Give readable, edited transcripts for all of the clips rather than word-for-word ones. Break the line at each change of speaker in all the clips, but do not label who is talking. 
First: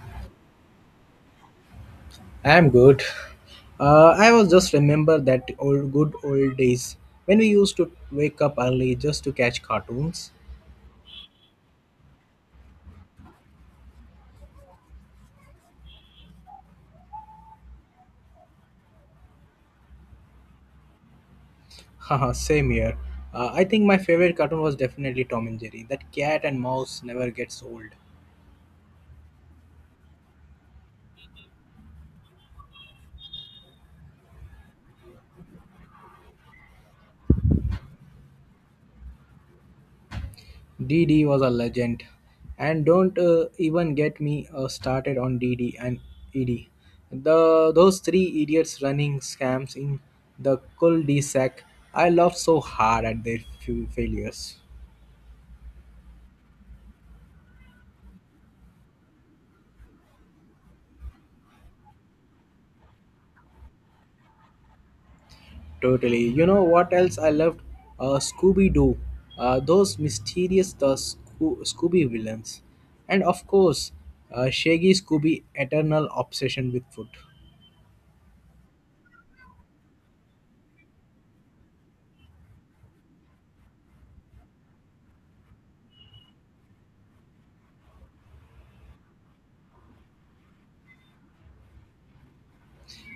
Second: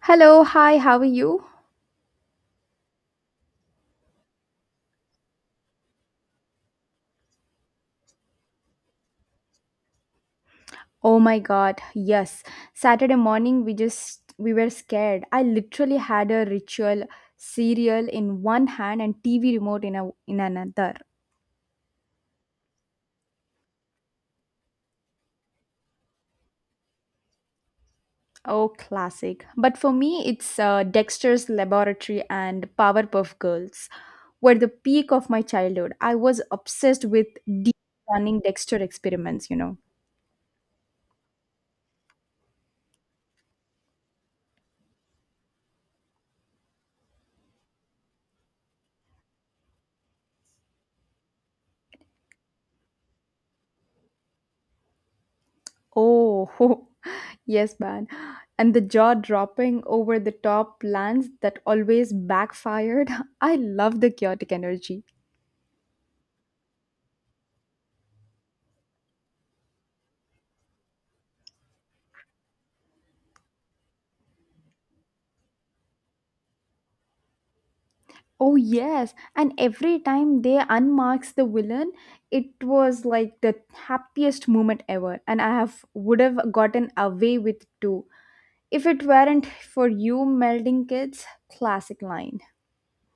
Hello, hi, how are you?
I'm good. I was just remember that old good old days when we used to wake up early just to catch cartoons.
Oh my god, yes. Saturday morning we were scared. I literally had a ritual cereal in one hand and TV remote in in another.
Haha, same here. I think my favorite cartoon was definitely Tom and Jerry. That cat and mouse never gets old.
Oh, classic. But for me it's Dexter's Laboratory and Powerpuff Girls were the peak of my childhood. I was obsessed with deep running Dexter experiments,
DD was a legend, and don't even get me started on DD and ED. The those three idiots running scams in the cul-de-sac. I laughed so hard at their few failures.
Oh, yes, man. And the jaw dropping over the top plans that always backfired. I love the chaotic energy.
Totally. You know what else I loved? Scooby Doo. Those mysterious the Sco- Scooby villains. And of course, Shaggy Scooby eternal obsession with food.
Oh, yes. And every time they unmarks the villain, it was like the happiest moment ever. And I have would have gotten away with two if it weren't for you melding kids, classic line.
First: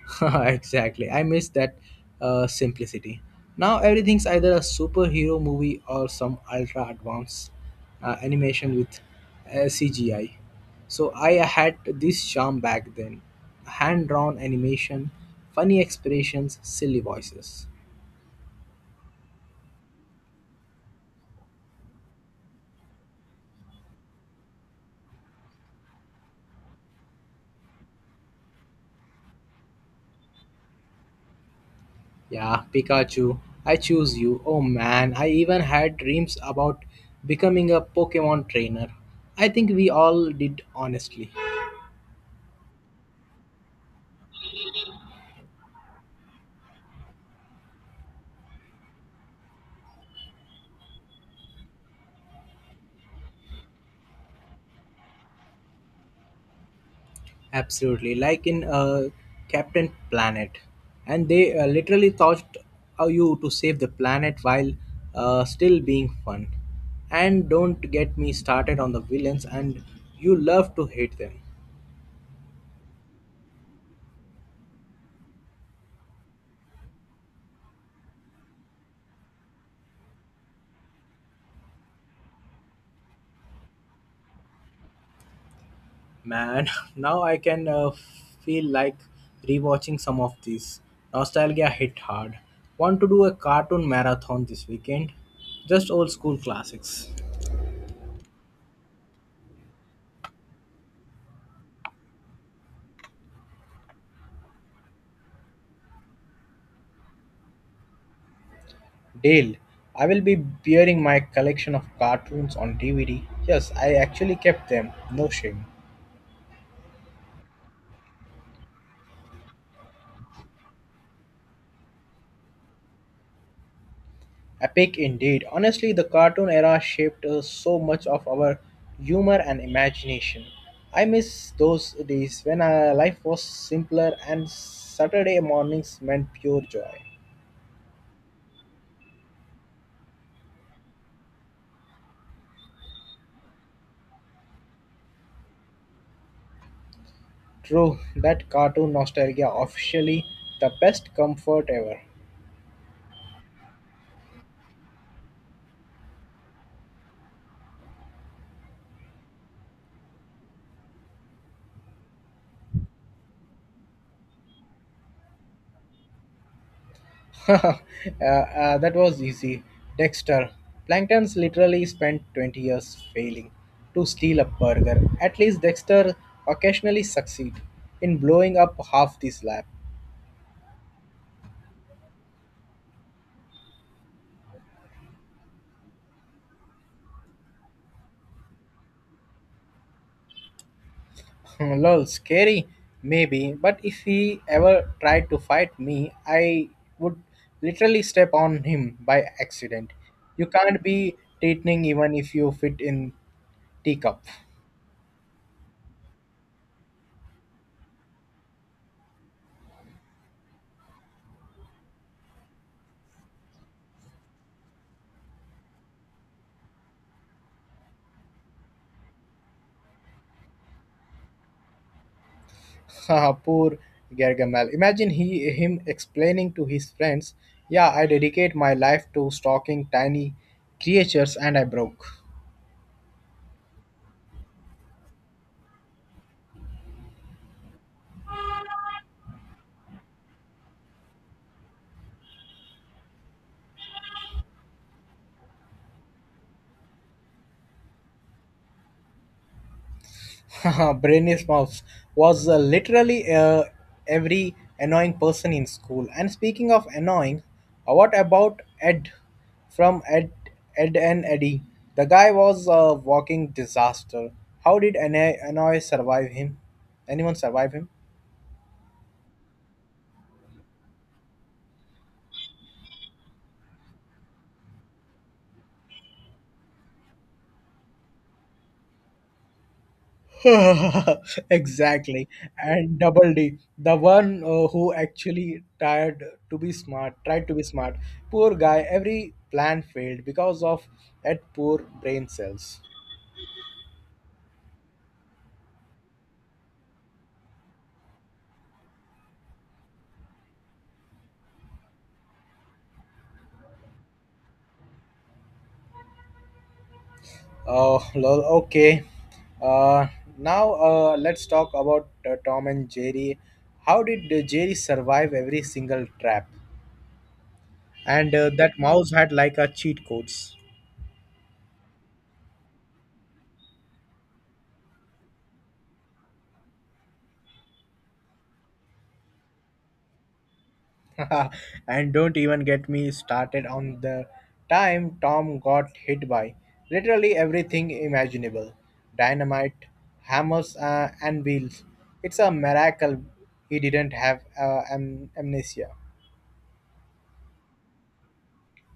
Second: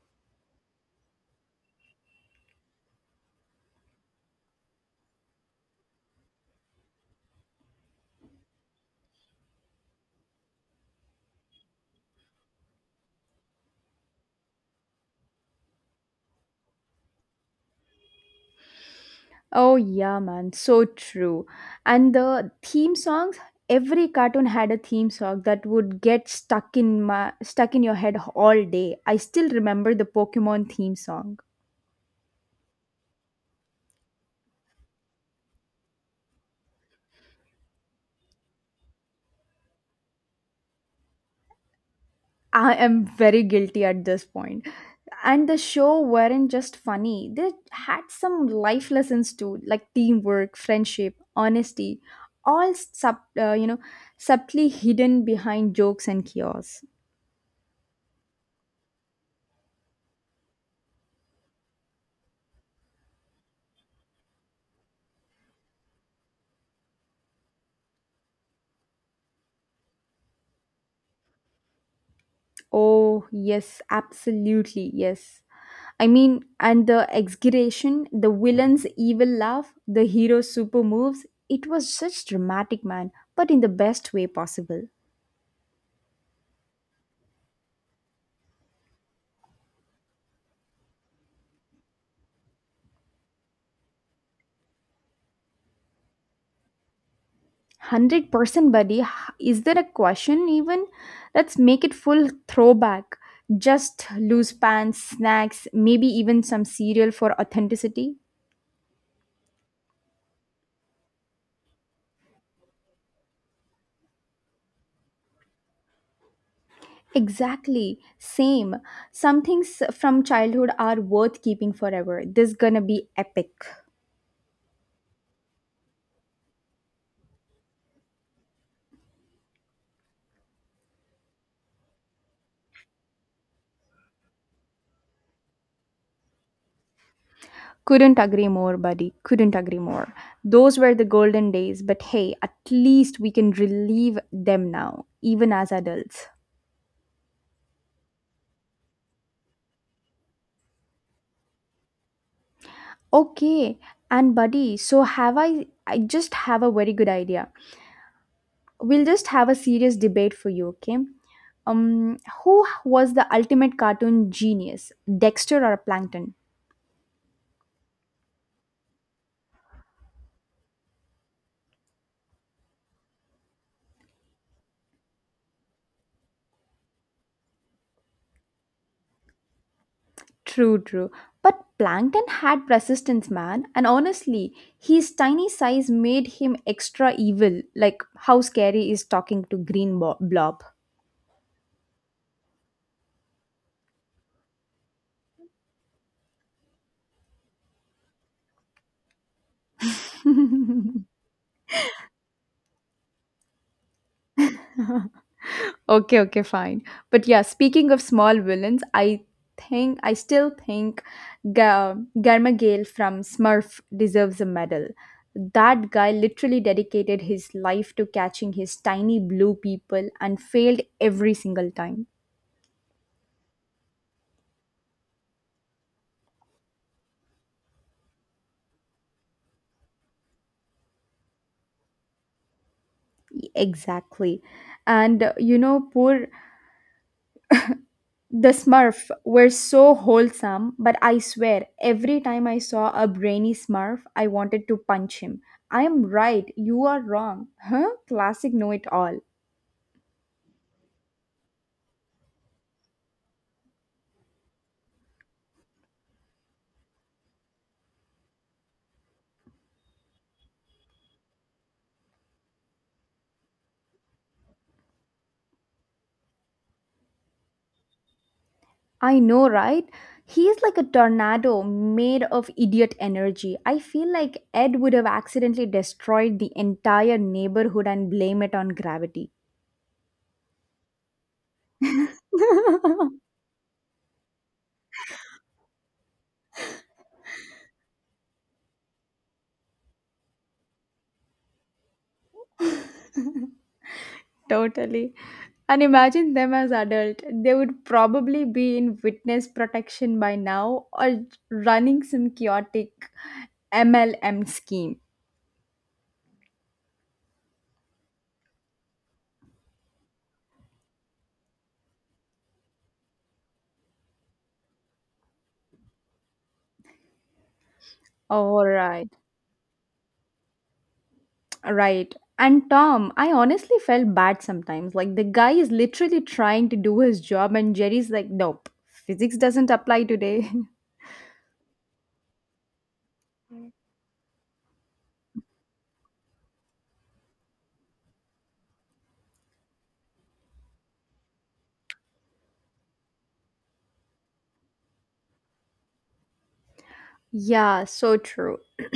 Exactly. I miss that simplicity. Now everything's either a superhero movie or some ultra advanced animation with CGI. So I had this charm back then, hand drawn animation, funny expressions, silly voices.
Oh yeah, man, so true. And the theme songs, every cartoon had a theme song that would get stuck in your head all day. I still remember the Pokemon theme song.
Yeah, Pikachu, I choose you. Oh man, I even had dreams about becoming a Pokemon trainer. I think we all did, honestly.
I am very guilty at this point. And the show weren't just funny. They had some life lessons too, like teamwork, friendship, honesty, all sub, you know, subtly hidden behind jokes and chaos.
Absolutely, like in Captain Planet. And they literally taught you to save the planet while still being fun. And don't get me started on the villains, and you love to hate them.
Oh, yes, absolutely, yes. I mean, and the exaggeration, the villain's evil laugh, the hero's super moves, it was such dramatic, man, but in the best way possible.
Man, now I can feel like rewatching some of these. Nostalgia hit hard. Want to do a cartoon marathon this weekend? Just old school classics.
100% buddy, is there a question even? Let's make it full throwback. Just loose pants, snacks, maybe even some cereal for authenticity.
Dale, I will be bearing my collection of cartoons on DVD. Yes, I actually kept them. No shame.
Exactly, same. Some things from childhood are worth keeping forever. This gonna be epic.
Epic indeed. Honestly, the cartoon era shaped so much of our humor and imagination. I miss those days when life was simpler and Saturday mornings meant pure joy.
Couldn't agree more, buddy. Couldn't agree more. Those were the golden days, but hey, at least we can relive them now, even as adults.
True, that cartoon nostalgia officially the best comfort ever.
Okay, and buddy, so have I just have a very good idea. We'll just have a serious debate for you, okay? Um who was the ultimate cartoon genius, Dexter or Plankton?
uh, that was easy. Dexter. Plankton's literally spent 20 years failing to steal a burger. At least Dexter occasionally succeed in blowing up half the slab.
True, true. But Plankton had persistence, man, and honestly, his tiny size made him extra evil, like how scary is talking to Green Blob.
Hmm, lol, scary, maybe, but if he ever tried to fight me, I would literally step on him by accident. You can't be threatening even if you fit in teacup.
Okay, okay, fine. But yeah, speaking of small villains, I still think Garmagale from Smurf deserves a medal. That guy literally dedicated his life to catching his tiny blue people and failed every single time.
Haha, poor Gargamel. Imagine he him explaining to his friends, "Yeah, I dedicate my life to stalking tiny creatures, and I broke."
Exactly. And poor the Smurf were so wholesome, but I swear, every time I saw a brainy Smurf, I wanted to punch him. I am right, you are wrong. Huh? Classic know it all.
Haha, Mouse was literally every annoying person in school. And speaking of annoying, what about Ed from Ed, Ed and Eddie? The guy was a walking disaster. How did annoy, annoy survive him? Anyone survive him?
I know, right? He is like a tornado made of idiot energy. I feel like Ed would have accidentally destroyed the entire neighborhood and blame it on gravity.
Exactly. And Double D, the one who actually tried to be smart. Poor guy, every plan failed because of that poor brain cells.
Totally. And imagine them as adult. They would probably be in witness protection by now or running some chaotic MLM scheme.
Oh, lol. Okay. Uh, now let's talk about Tom and Jerry. How did Jerry survive every single trap? And
All
that mouse
right.
had like a cheat codes.
Right. And Tom, I honestly felt bad sometimes. Like the guy is literally trying to do his job and Jerry's like, "Nope. Physics doesn't apply today."
And don't even get me started on the time Tom got hit by literally everything imaginable, dynamite, hammers, and wheels. It's a miracle he didn't have amnesia.
Yeah, so true.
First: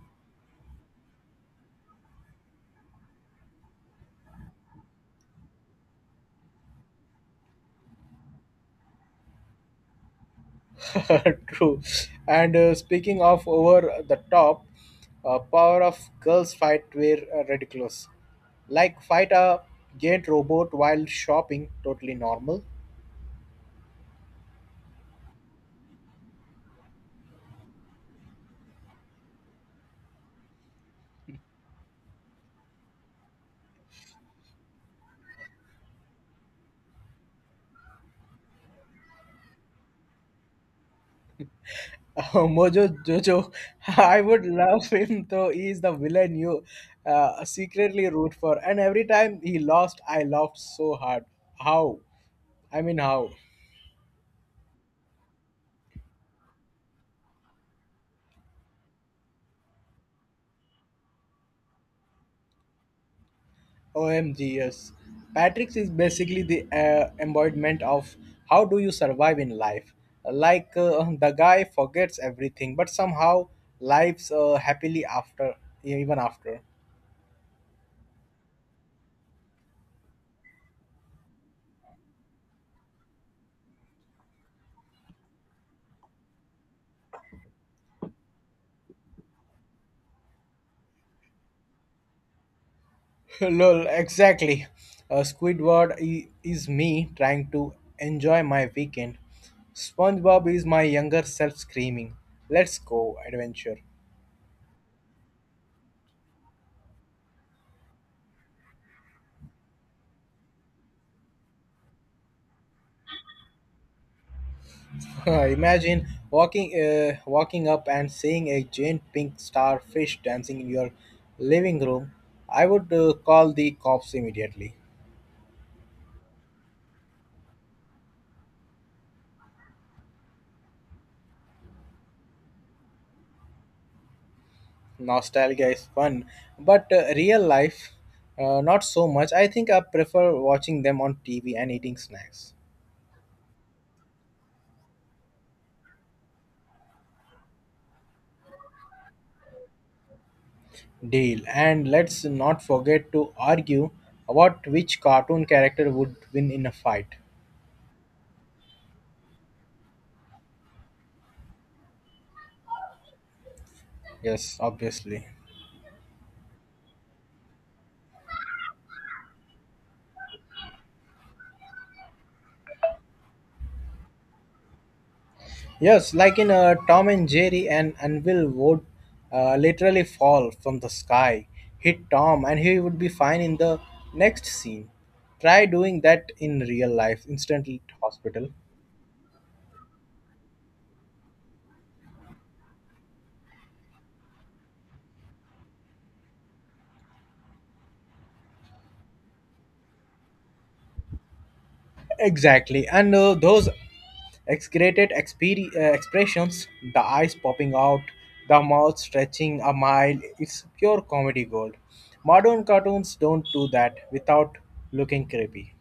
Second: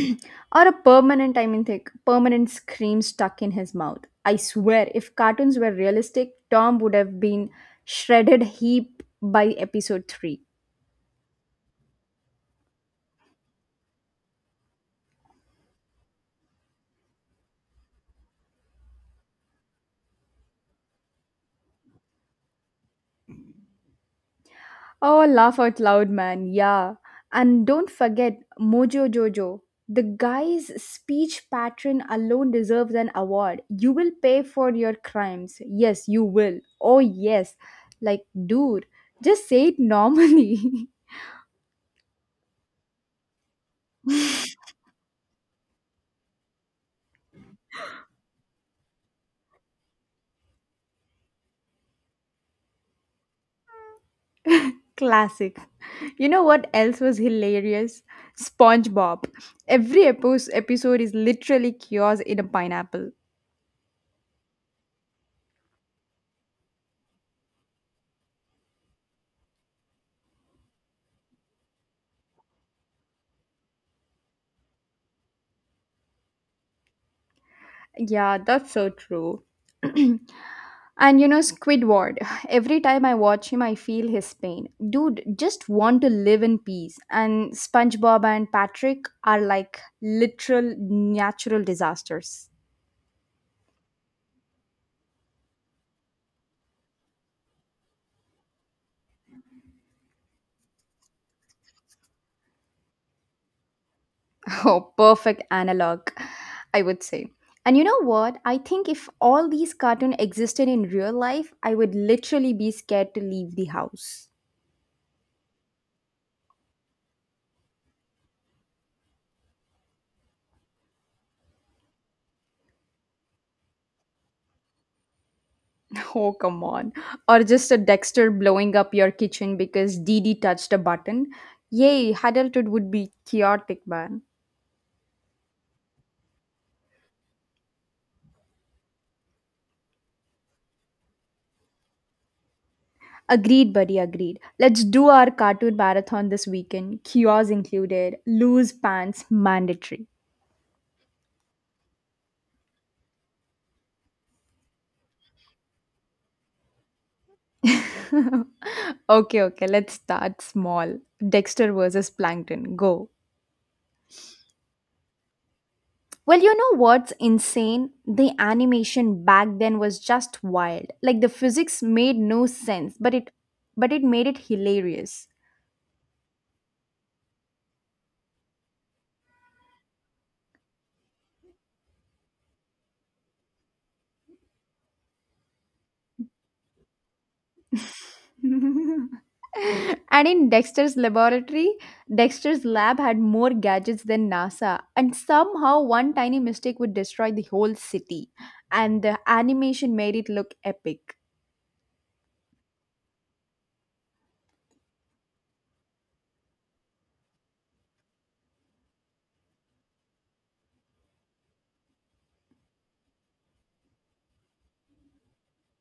Or a permanent, I mean, think permanent scream stuck in his mouth. I swear, if cartoons were realistic, Tom would have been shredded heap by episode 3.
True. And speaking of over the top, power of girls' fight were ridiculous, like fight a giant robot while shopping, totally normal.
Oh, laugh out loud, man. Yeah. And don't forget Mojo Jojo. The guy's speech pattern alone deserves an award. You will pay for your crimes. Yes, you will. Oh, yes. Like, dude, just say it normally.
Oh, Mojo Jojo, I would love him though he is the villain you secretly root for. And every time he lost, I laughed so hard. How? I mean, how?
Classic. You know what else was hilarious? SpongeBob. Every episode is literally chaos in a pineapple.
OMG, yes. Patrick's is basically the embodiment of how do you survive in life. Like the guy forgets everything, but somehow lives happily after, even after.
Yeah, that's so true. And you know, Squidward. Every time I watch him, I feel his pain. Dude, just want to live in peace. And SpongeBob and Patrick are like literal natural disasters.
Lol, exactly. Squidward is me trying to enjoy my weekend. SpongeBob is my younger self screaming, "Let's go adventure!"
Oh, perfect analog, I would say. And you know what? I think if all these cartoons existed in real life, I would literally be scared to leave the house.
Imagine walking up and seeing a giant pink starfish dancing in your living room. I would call the cops immediately.
Oh, come on. Or just a Dexter blowing up your kitchen because Dee Dee touched a button. Yay, adulthood would be chaotic, man.
Nostalgia is fun, but real life, not so much. I think I prefer watching them on TV and eating snacks.
Agreed, buddy, agreed. Let's do our cartoon marathon this weekend. Kiosks included, loose pants mandatory.
Deal. And let's not forget to argue about which cartoon character would win in a fight.
Okay, okay, let's start small. Dexter versus Plankton, go.
Yes, obviously.
Well, you know what's insane? The animation back then was just wild. Like the physics made no sense, but it made it hilarious.
Yes, like in Tom and Jerry, an anvil would literally fall from the sky, hit Tom, and he would be fine in the next scene. Try doing that in real life, instant hospital.
And in Dexter's laboratory, Dexter's lab had more gadgets than NASA, and somehow one tiny mistake would destroy the whole city. And the animation made it look epic.
Exactly. And those expressions, the eyes popping out, the mouth stretching a mile, it's pure comedy gold. Modern cartoons don't do that without looking creepy.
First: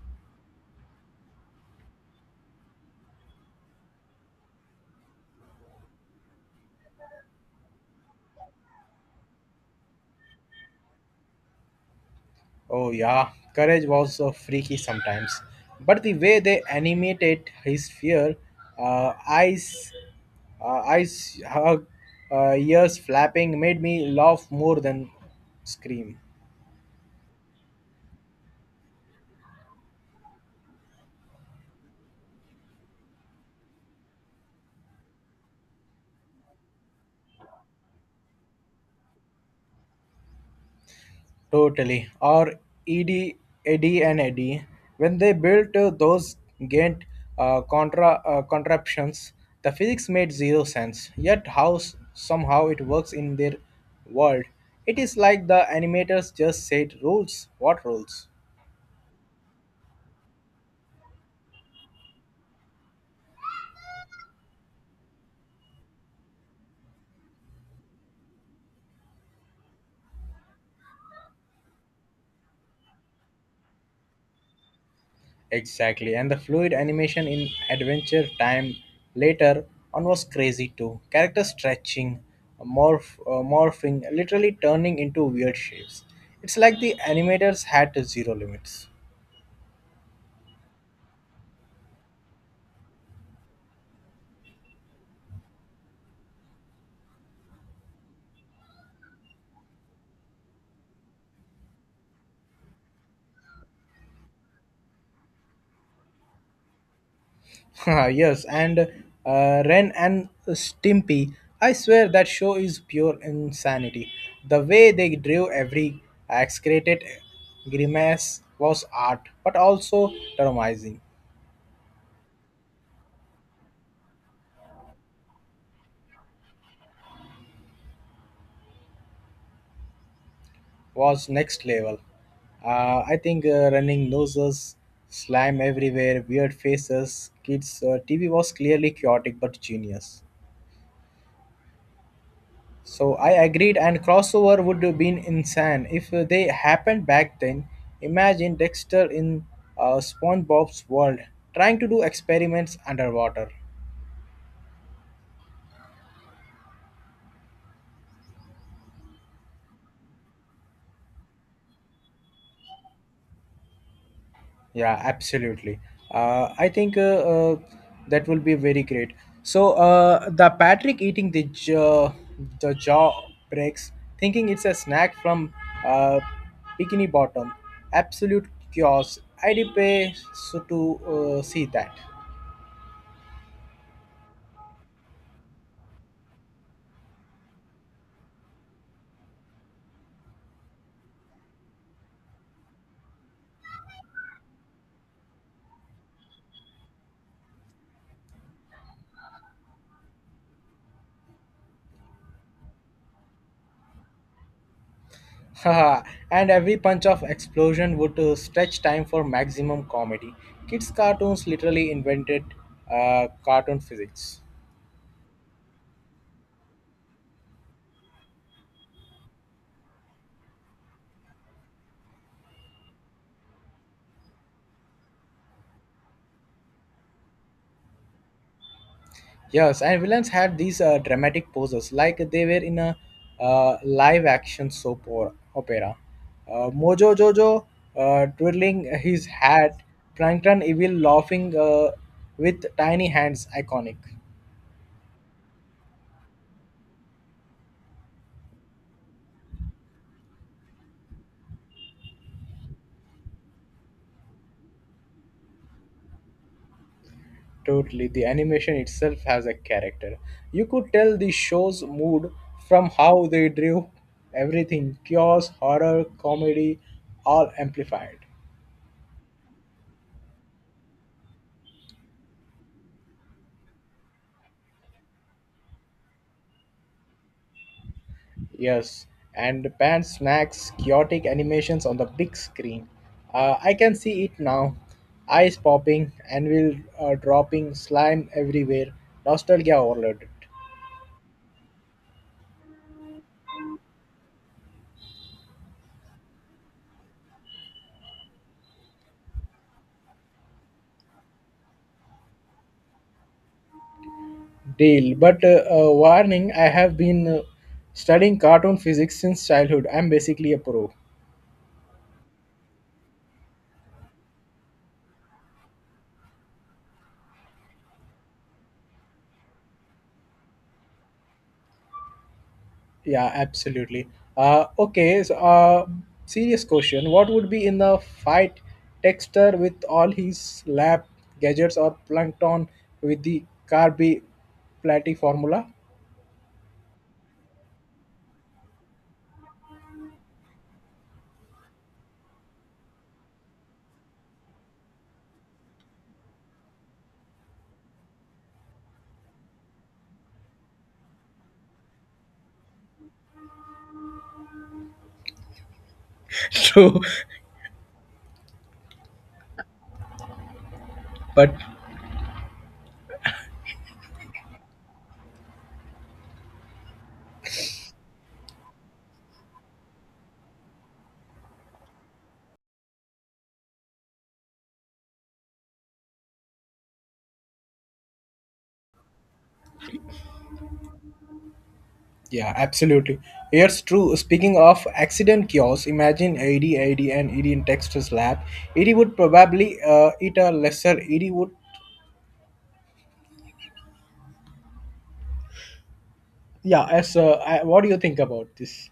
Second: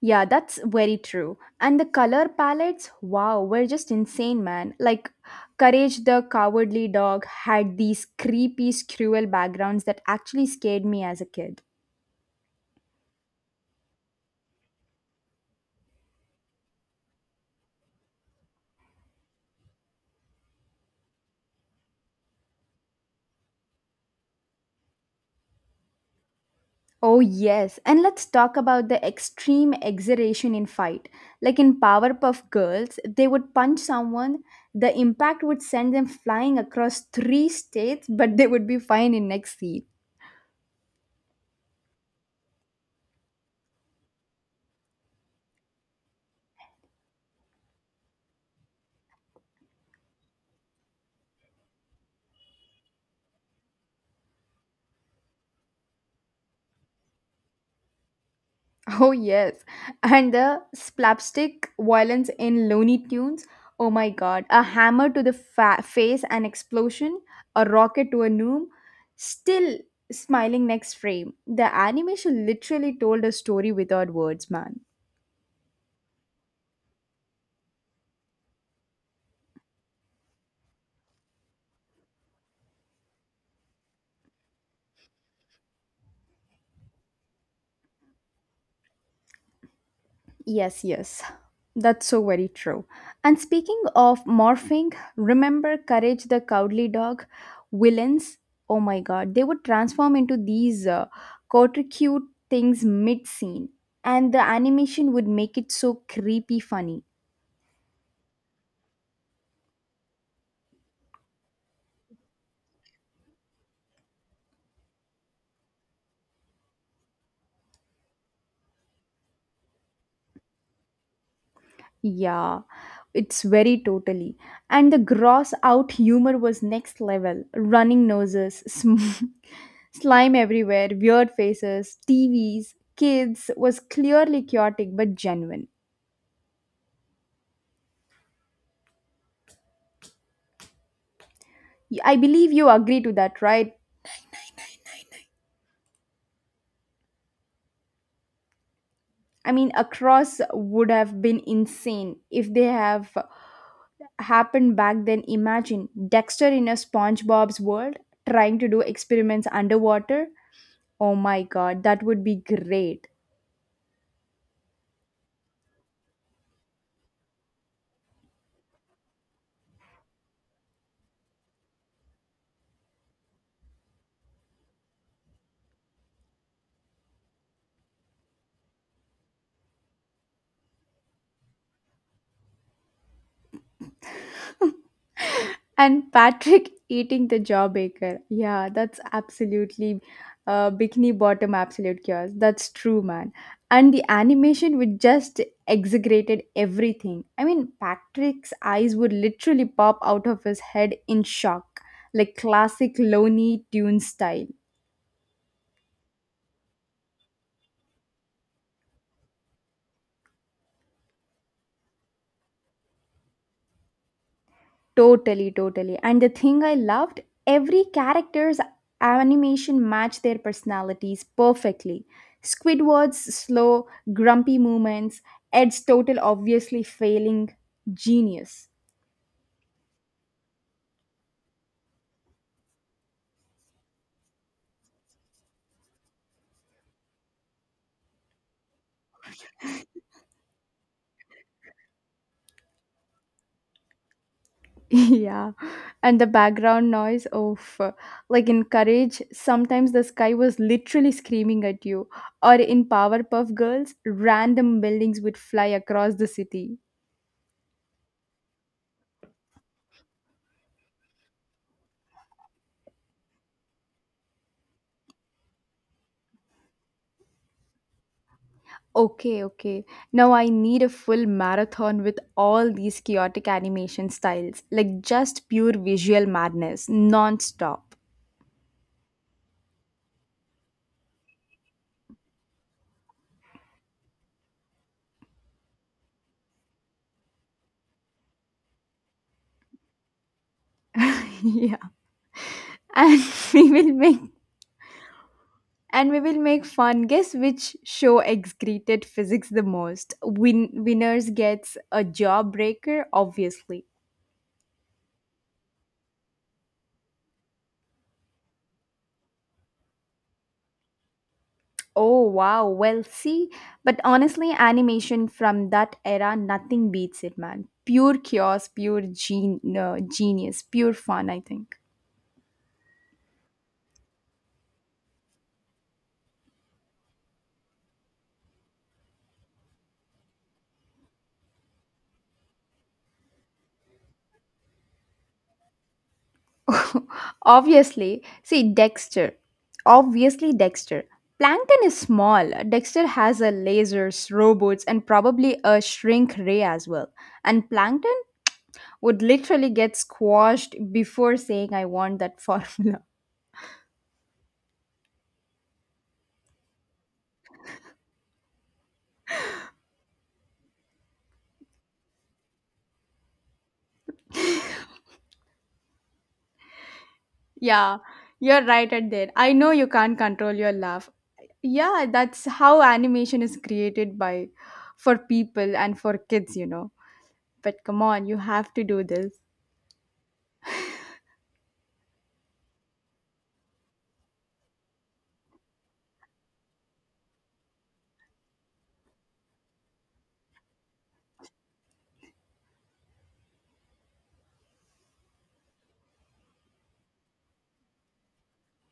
Yeah, that's very true. And the color palettes, wow, were just insane, man. Like, Courage the Cowardly Dog had these creepy, cruel backgrounds that actually scared me as a kid.
Oh, yeah, Courage was so freaky sometimes. But the way they animated his fear, eyes, uh, eyes hug, ears flapping, made me laugh more than scream.
Oh, yes. And let's talk about the extreme exaggeration in fight. Like in Powerpuff Girls, they would punch someone, the impact would send them flying across three states, but they would be fine in next scene.
Totally. Or Ed, Eddie and Eddie, when they built those Gantt contraptions, the physics made zero sense. Yet somehow it works in their world. It is like the animators just said, rules. What rules?
Oh, yes. And the slapstick violence in Looney Tunes. Oh my god. A hammer to the face, an explosion, a rocket to a noob. Still smiling next frame. The animation literally told a story without words, man.
Exactly, and the fluid animation in Adventure Time later on was crazy too. Character stretching, morphing, literally turning into weird shapes. It's like the animators had zero limits.
Yes, yes. That's so very true. And speaking of morphing, remember Courage the Cowardly Dog? Villains? Oh my god, they would transform into these cute things mid scene. And the animation would make it so creepy funny.
Yes, and Ren and Stimpy, I swear that show is pure insanity. The way they drew every excreted grimace was art, but also traumatizing.
Yeah, it's very totally. And the gross out humor was next level. Running noses, sm. Slime everywhere,
Was
weird
next
faces,
level.
TVs,
I think
kids was
running
clearly
noses,
chaotic but
slime
genuine.
everywhere, weird faces, kids. TV was clearly chaotic but genius.
Y- I believe you agree to
So I
that, right?
agreed, and crossover would have been insane if they happened back then. Imagine Dexter in
I mean, across
SpongeBob's
would
world
have been
trying to do
insane if they
experiments
have
underwater.
happened back then. Imagine Dexter in a SpongeBob's world trying to do experiments underwater. Oh my god, that would be great.
Yeah, absolutely. I think uh, that will be very great. So the Patrick eating the jaw breaks, thinking it's a snack from uh, Bikini Bottom. Absolute chaos. I did pay so to see that.
And Patrick eating the jawbreaker. Yeah, that's absolutely bikini bottom absolute chaos. That's true, man. And the animation would just exaggerated everything. I mean, Patrick's eyes would literally pop out of his head in shock, like classic Looney Tunes style.
Haha, and every punch of explosion would stretch time for maximum comedy. Kids cartoons literally invented cartoon physics.
Totally, totally. And the thing I loved, every character's animation matched their personalities perfectly. Squidward's slow, grumpy movements, Ed's total obviously failing genius.
Yes, and villains had these dramatic poses, like they were in a live-action soap or opera. Mojo Jojo twirling his hat, Plankton evil laughing with tiny hands, iconic.
Yeah. And the background noise of like in Courage, sometimes the sky was literally screaming at you. Or in Powerpuff Girls, random buildings would fly across the city.
Totally, the animation itself has a character. You could tell the show's mood from how they drew everything: chaos, horror, comedy, all amplified.
Okay, okay. Now I need a full marathon with all these chaotic animation styles, like just pure visual madness, non-stop.
Yes, and pan smacks chaotic animations on the big screen. I can see it now. Eyes popping, anvil dropping, slime everywhere. Nostalgia overloaded.
Yeah. And we will make and we will make fun. Guess which show excreted physics the most? Winners gets a jawbreaker, obviously.
Deal. But warning, I have been studying cartoon physics since childhood. I'm basically a pro.
Oh wow, well see, but honestly, animation from that era, nothing beats it, man. Pure chaos, genius, pure fun, I think.
Yeah, absolutely. Uh, okay, so uh, serious question. What would be in a fight, Texter with all his lab gadgets or plankton with the Carby Platy formula?
Obviously, see Dexter. Obviously, Dexter. Plankton is small. Dexter has a lasers, robots, and probably a shrink ray as well. And Plankton would literally get squashed before saying, I want that formula.
True, but
Yeah, you're right at that. I know you can't control your laugh. Yeah, that's how animation is created by for people and for kids, you know. But come on, you have to do this.
yeah, absolutely. Here's true. Speaking of accident cures, imagine AD, AD, and ED in Texter's lab. ED would probably eat a lesser. ED would. Yeah, as I, what do you think about this?